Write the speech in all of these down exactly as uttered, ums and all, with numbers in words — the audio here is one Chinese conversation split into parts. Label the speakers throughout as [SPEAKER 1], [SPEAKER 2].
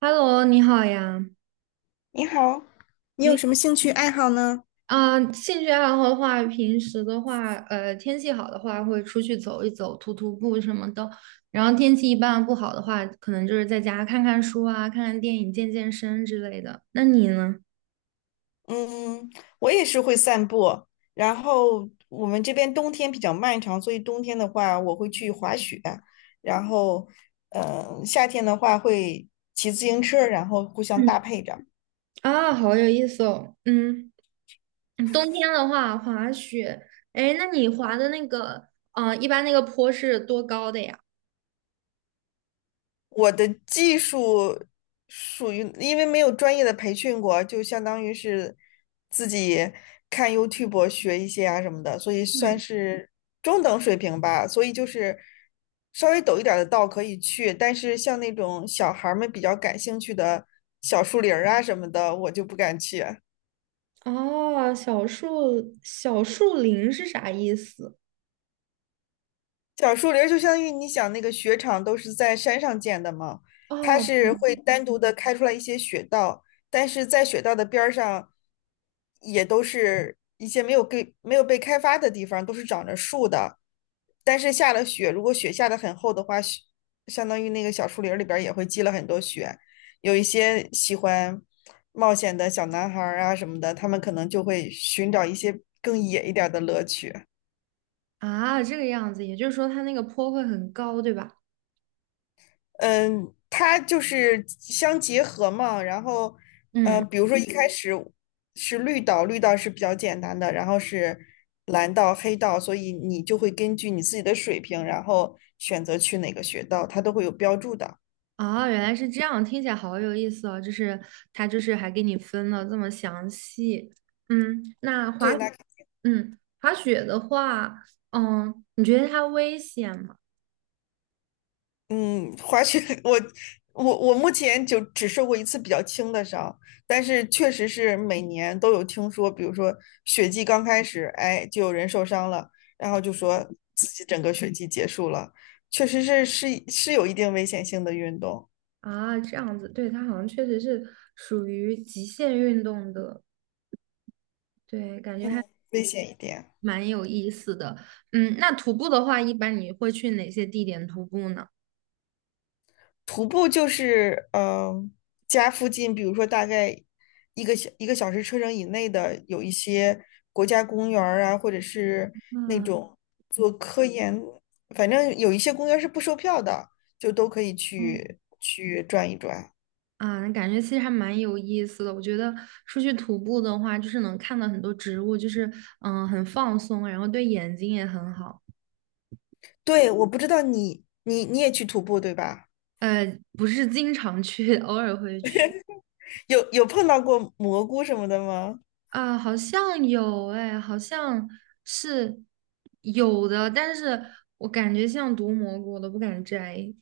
[SPEAKER 1] Hello，你好呀。
[SPEAKER 2] 你好，你有
[SPEAKER 1] 哎，
[SPEAKER 2] 什么兴趣爱好呢？
[SPEAKER 1] 啊，兴趣爱好的话，平时的话，呃，天气好的话，会出去走一走，徒徒步什么的。然后天气一般不好的话，可能就是在家看看书啊，看看电影，健健身之类的。那你呢？
[SPEAKER 2] 嗯，我也是会散步，然后我们这边冬天比较漫长，所以冬天的话我会去滑雪，然后，呃，夏天的话会骑自行车，然后互相
[SPEAKER 1] 嗯，
[SPEAKER 2] 搭配着。
[SPEAKER 1] 啊，好有意思哦。嗯，冬天的话，滑雪。哎，那你滑的那个，啊，一般那个坡是多高的呀？
[SPEAKER 2] 我的技术属于，因为没有专业的培训过，就相当于是自己看 YouTube 学一些啊什么的，所以算
[SPEAKER 1] 嗯，
[SPEAKER 2] 是中等水平吧。所以就是稍微陡一点儿的道可以去，但是像那种小孩儿们比较感兴趣的小树林儿啊什么的，我就不敢去。
[SPEAKER 1] 哦，小树小树林是啥意思？
[SPEAKER 2] 小树林儿就相当于你想那个雪场都是在山上建的嘛，它
[SPEAKER 1] 哦，
[SPEAKER 2] 是会单独的开出来一些雪道，但是在雪道的边儿上，也都是一些没有给，没有被开发的地方，都是长着树的。但是下了雪，如果雪下得很厚的话，雪相当于那个小树林儿里边儿也会积了很多雪。有一些喜欢冒险的小男孩儿啊什么的，他们可能就会寻找一些更野一点儿的乐趣。
[SPEAKER 1] 啊，这个样子，也就是说它那个坡会很高，对吧？
[SPEAKER 2] 嗯，它就是相结合嘛。然后，呃，
[SPEAKER 1] 嗯，
[SPEAKER 2] 比如说一开嗯始是绿道，绿道是比较简单的，然后是蓝道、黑道，所以你就会根据你自己的水平，然后选择去哪个学道，它都会有标注的。
[SPEAKER 1] 啊，原来是这样，听起来好有意思哦。就是它就是还给你分了这么详细。嗯，那
[SPEAKER 2] 对，
[SPEAKER 1] 滑，
[SPEAKER 2] 那
[SPEAKER 1] 嗯，滑雪的话，嗯，你觉得它危险吗？
[SPEAKER 2] 嗯，滑雪，我我我目前就只受过一次比较轻的伤，但是确实是每年都有听说，比如说雪季刚开始，哎，就有人受伤了，然后就说自己整个雪季结束了，确实是是是有一定危险性的运动，
[SPEAKER 1] 啊，这样子，对，它好像确实是属于极限运动的，对，感觉还
[SPEAKER 2] 嗯，危险一点。
[SPEAKER 1] 蛮有意思的。嗯，那徒步的话，一般你会去哪些地点徒步呢？
[SPEAKER 2] 徒步就是嗯、呃家附近，比如说大概一个小一个小时车程以内的，有一些国家公园儿啊，或者是那
[SPEAKER 1] 嗯。
[SPEAKER 2] 种做科研，反正有一些公园儿是不售票的，就都可以去去转一转。
[SPEAKER 1] 啊，那感觉其实还蛮有意思的。我觉得出去徒步的话，就是能看到很多植物，就是嗯，很放松，然后对眼睛也很好。
[SPEAKER 2] 对，我不知道你你你也去徒步对吧？
[SPEAKER 1] 呃，不是经常去，偶尔会去。
[SPEAKER 2] 有有碰到过蘑菇什么的吗？
[SPEAKER 1] 啊，好像有哎，好像是有的，但是我感觉像毒蘑菇，我都不敢摘。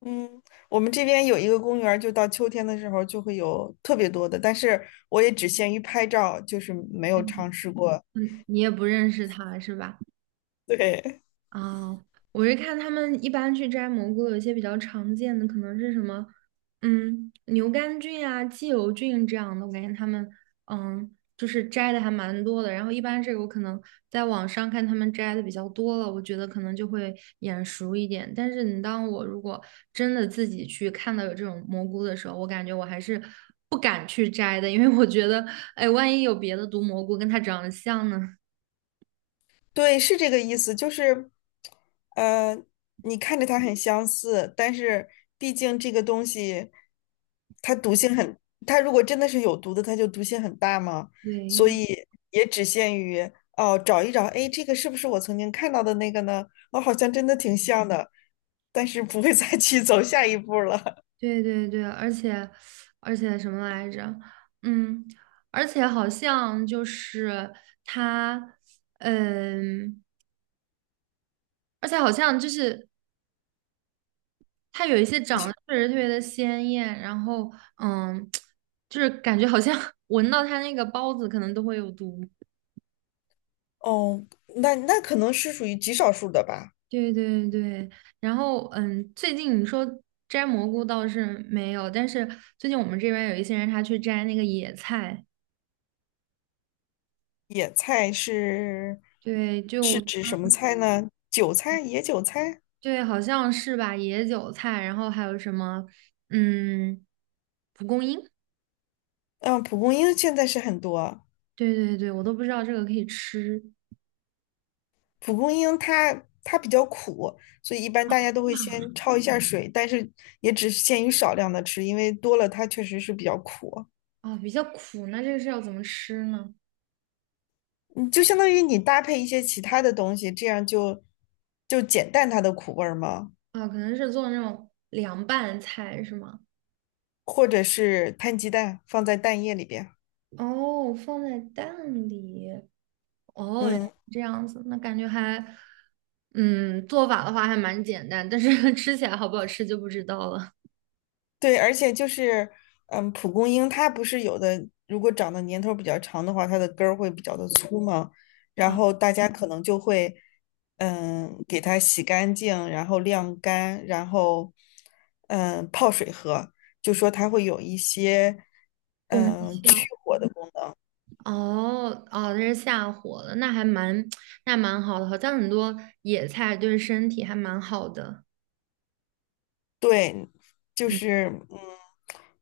[SPEAKER 2] 嗯，我们这边有一个公园儿就到秋天的时候就会有特别多的，但是我也只限于拍照，就是没有尝试过。
[SPEAKER 1] 嗯，你也不认识它是吧？
[SPEAKER 2] 对，
[SPEAKER 1] 啊，我是看他们一般去摘蘑菇，有一些比较常见的可能是什么，嗯，牛肝菌啊、鸡油菌这样的，我感觉他们嗯，就是摘的还蛮多的。然后一般这个我可能在网上看他们摘的比较多了，我觉得可能就会眼熟一点。但是你当我如果真的自己去看到有这种蘑菇的时候，我感觉我还是不敢去摘的，因为我觉得，哎，万一有别的毒蘑菇跟它长得像呢？
[SPEAKER 2] 对，是这个意思，就是，呃，你看着它很相似，但是毕竟这个东西，它毒性很，它如果真的是有毒的，它就毒性很大嘛，所
[SPEAKER 1] 对。
[SPEAKER 2] 以也只限于哦，找一找，哎，这个是不是我曾经看到的那个呢？我好像真的挺像的，但是不会再去走下一步了。
[SPEAKER 1] 对对对，而且而且什么来着？嗯，而且好像就是他，嗯，而且好像就是他有一些长得确实特别的鲜艳，然后嗯，就是感觉好像 闻到他那个包子可能都会有毒。
[SPEAKER 2] 哦，那那可能是属于极少数的吧。
[SPEAKER 1] 对对对，然后嗯，最近你说摘蘑菇倒是没有，但是最近我们这边有一些人他去摘那个野菜，
[SPEAKER 2] 野菜是
[SPEAKER 1] 对，就。
[SPEAKER 2] 是指什么菜呢？韭菜，野韭菜。
[SPEAKER 1] 对，好像是吧，野韭菜，然后还有什么，嗯，蒲公英，
[SPEAKER 2] 嗯，蒲公英现在是很多。
[SPEAKER 1] 对对对，我都不知道这个可以吃。
[SPEAKER 2] 蒲公英它它比较苦，所以一般大家都会先焯一下水，但是也只限于少量的吃，因为多了它确实是比较苦。
[SPEAKER 1] 啊，比较苦，那这个是要怎么吃呢？
[SPEAKER 2] 你就相当于你搭配一些其他的东西，这样就就减淡它的苦味儿嘛，
[SPEAKER 1] 啊，可能是做那种凉拌菜是吗？
[SPEAKER 2] 或者是摊鸡蛋放在蛋液里边。
[SPEAKER 1] 哦，放在蛋里，哦，原来
[SPEAKER 2] 嗯。
[SPEAKER 1] 是这样子，那感觉还，嗯，做法的话还蛮简单，但是 吃起来好不好吃就不知道了。
[SPEAKER 2] 对，而且就是，嗯，蒲公英它不是有的，如果长的年头比较长的话，它的根儿会比较的粗嘛，然后大家可能就会，嗯，给它洗干净，然后晾干，然后，嗯，泡水喝，就说它会有一些，嗯，去火的，
[SPEAKER 1] 哦哦，这是下火了，那还蛮 那蛮好的，好像很多野菜对身体还蛮好的。
[SPEAKER 2] 对，就
[SPEAKER 1] 嗯，
[SPEAKER 2] 是，嗯，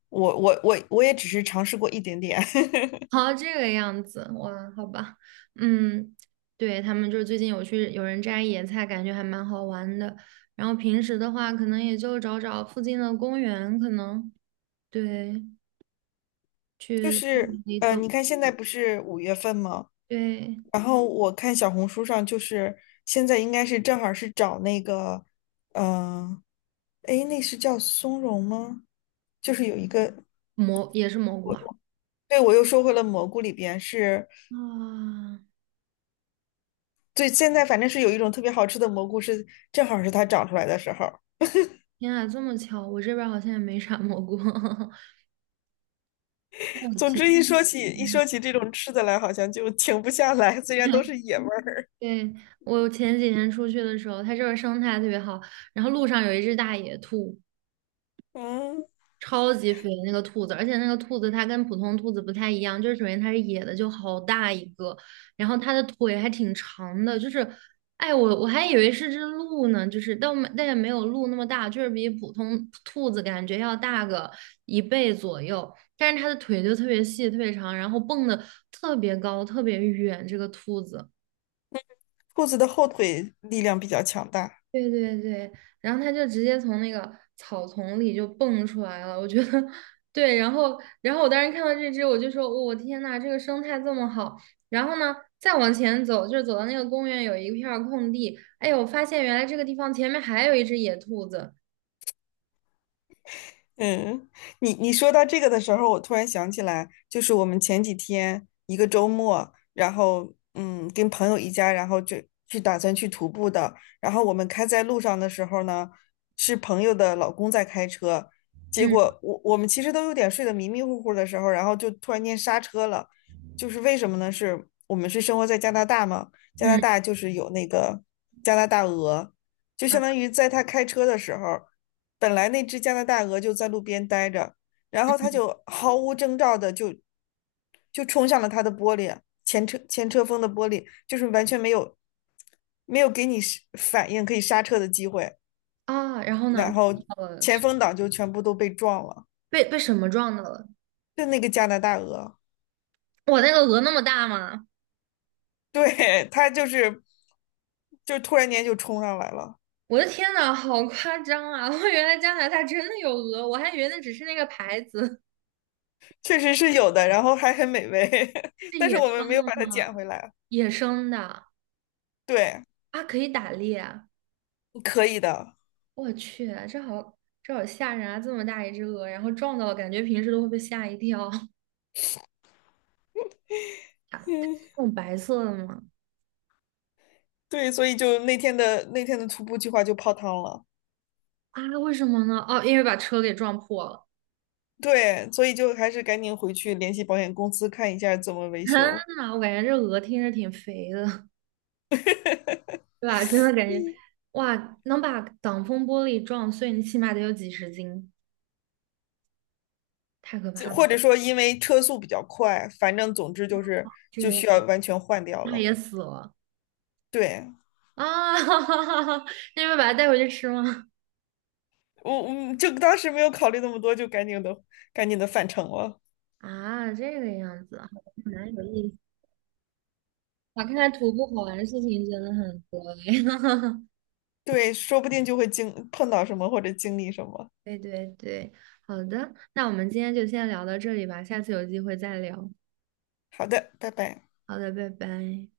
[SPEAKER 2] 我我我我也只是尝试过一点点。
[SPEAKER 1] 好，这个样子，哇，好吧，嗯，对，他们就是最近有去有人摘野菜，感觉还蛮好玩的。然后平时的话，可能也就找找附近的公园，可能对，
[SPEAKER 2] 就
[SPEAKER 1] 去公
[SPEAKER 2] 是
[SPEAKER 1] 园里
[SPEAKER 2] 呃，
[SPEAKER 1] 走，
[SPEAKER 2] 你看现在不是五月份吗？
[SPEAKER 1] 对，
[SPEAKER 2] 然后我看小红书上，就是现在应该是正好是找那个，嗯、呃，诶，那是叫松茸吗？就是有一个，
[SPEAKER 1] 蘑也是蘑菇
[SPEAKER 2] 我
[SPEAKER 1] 啊。
[SPEAKER 2] 对我又说回了蘑菇里边是，
[SPEAKER 1] 啊，
[SPEAKER 2] 对，现在反正是有一种特别好吃的蘑菇是，正好是它长出来的时候。
[SPEAKER 1] 天啊，这么巧，我这边儿好像也没啥蘑菇。抱
[SPEAKER 2] 总
[SPEAKER 1] 歉
[SPEAKER 2] 之一说起一说起这种吃的来，好像就停不下来，虽然都是 野味儿。
[SPEAKER 1] 对，我前几天出去的时候，它这儿生态特别好，然后路上有一只大野兔，
[SPEAKER 2] 嗯，
[SPEAKER 1] 超级肥那个兔子，而且那个兔子它跟普通兔子不太一样，就是首先它是野的，就好大一个，然后它的腿还挺长的，就是，哎，我我还以为是只鹿呢，就是但没但也没有鹿那么大，就是比普通兔子感觉要大个一倍左右，但是它的腿就特别细，特别长，然后蹦的特别高，特别远，这个兔子。
[SPEAKER 2] 兔子的后腿力量比较强大。
[SPEAKER 1] 对对对，然后他就直接从那个草丛里就蹦出来了，我觉得 对，然后然后我当时看到这只，我就说，哦我、天呐，这个生态这么好。然后呢，再往前走，就是走到那个公园有一片儿空地，哎呦，我发现原来这个地方前面还有一只野兔子，
[SPEAKER 2] 嗯，你你说到这个的时候，我突然想起来，就是我们前几天一个周末，然后嗯，跟朋友一家，然后就去打算去徒步的。然后我们开在路上的时候呢，是朋友的老公在开车，结
[SPEAKER 1] 嗯
[SPEAKER 2] 果我我们其实都有点睡得迷迷糊糊的时候，然后就突然间刹车了。就是为什么呢？是我们是生活在加拿大嘛，加拿
[SPEAKER 1] 嗯
[SPEAKER 2] 大就是有那个加拿大鹅，就相
[SPEAKER 1] 啊
[SPEAKER 2] 当于在他开车的时候。本来那只加拿大鹅就在路边待着，然后它就毫无征兆的就就冲向了它的玻璃，前车前车风的玻璃，就是完全没有没有给你是反应可以刹车的机会，
[SPEAKER 1] 啊，然后呢，
[SPEAKER 2] 然
[SPEAKER 1] 撞
[SPEAKER 2] 后
[SPEAKER 1] 到了
[SPEAKER 2] 前
[SPEAKER 1] 是
[SPEAKER 2] 风挡就全部都被撞了，
[SPEAKER 1] 被被什么撞到了？
[SPEAKER 2] 就那个加拿大鹅，
[SPEAKER 1] 我那个鹅那么大吗？
[SPEAKER 2] 对，它就是就突然间就冲上来了，
[SPEAKER 1] 我的天呐，好夸张啊！我原来加拿大真的有鹅，我还以为那只是那个牌子，
[SPEAKER 2] 确实是有的，然后还很美味，
[SPEAKER 1] 是
[SPEAKER 2] 但是
[SPEAKER 1] 野
[SPEAKER 2] 我们没有
[SPEAKER 1] 生。
[SPEAKER 2] 把它捡回来，
[SPEAKER 1] 野生的
[SPEAKER 2] 对，
[SPEAKER 1] 啊，可以打猎。
[SPEAKER 2] 可以的。
[SPEAKER 1] 我去，这好这好吓人啊！这么大一只鹅，然后撞到了，感觉平时都会被吓一跳。它它
[SPEAKER 2] 嗯。
[SPEAKER 1] 是那种白色的吗？
[SPEAKER 2] 对，所以就那天的那天的徒步计划就泡汤了。
[SPEAKER 1] 啊，为什么呢？哦，因为把车给撞破了。
[SPEAKER 2] 对，所以就还是赶紧回去联系保险公司看一下怎么 维
[SPEAKER 1] 天
[SPEAKER 2] 修，
[SPEAKER 1] 呐，我感觉这鹅听着挺肥的，对吧？真的感觉，哇，能把挡风玻璃撞碎，你起码得有几十斤，太可
[SPEAKER 2] 这
[SPEAKER 1] 怕了。
[SPEAKER 2] 或者说因为车速比较快，反正总之就是
[SPEAKER 1] 这
[SPEAKER 2] 就
[SPEAKER 1] 个样
[SPEAKER 2] 需
[SPEAKER 1] 子，
[SPEAKER 2] 要完全换掉
[SPEAKER 1] 它
[SPEAKER 2] 了。
[SPEAKER 1] 也死了
[SPEAKER 2] 对，
[SPEAKER 1] 啊！哈哈哈哈那你们把它带回去吃吗？
[SPEAKER 2] 我我就当时没有考虑那么多，就赶紧的赶紧的返程了。
[SPEAKER 1] 啊，这个样子啊。蛮有意思。哇，看来徒步好玩的事情真的很多哎。
[SPEAKER 2] 对，说不定就会经碰到什么或者经历什么。
[SPEAKER 1] 对对对，好的，那我们今天就先聊到这里吧，下次有机会再聊。
[SPEAKER 2] 好的，拜拜。
[SPEAKER 1] 好的，拜拜。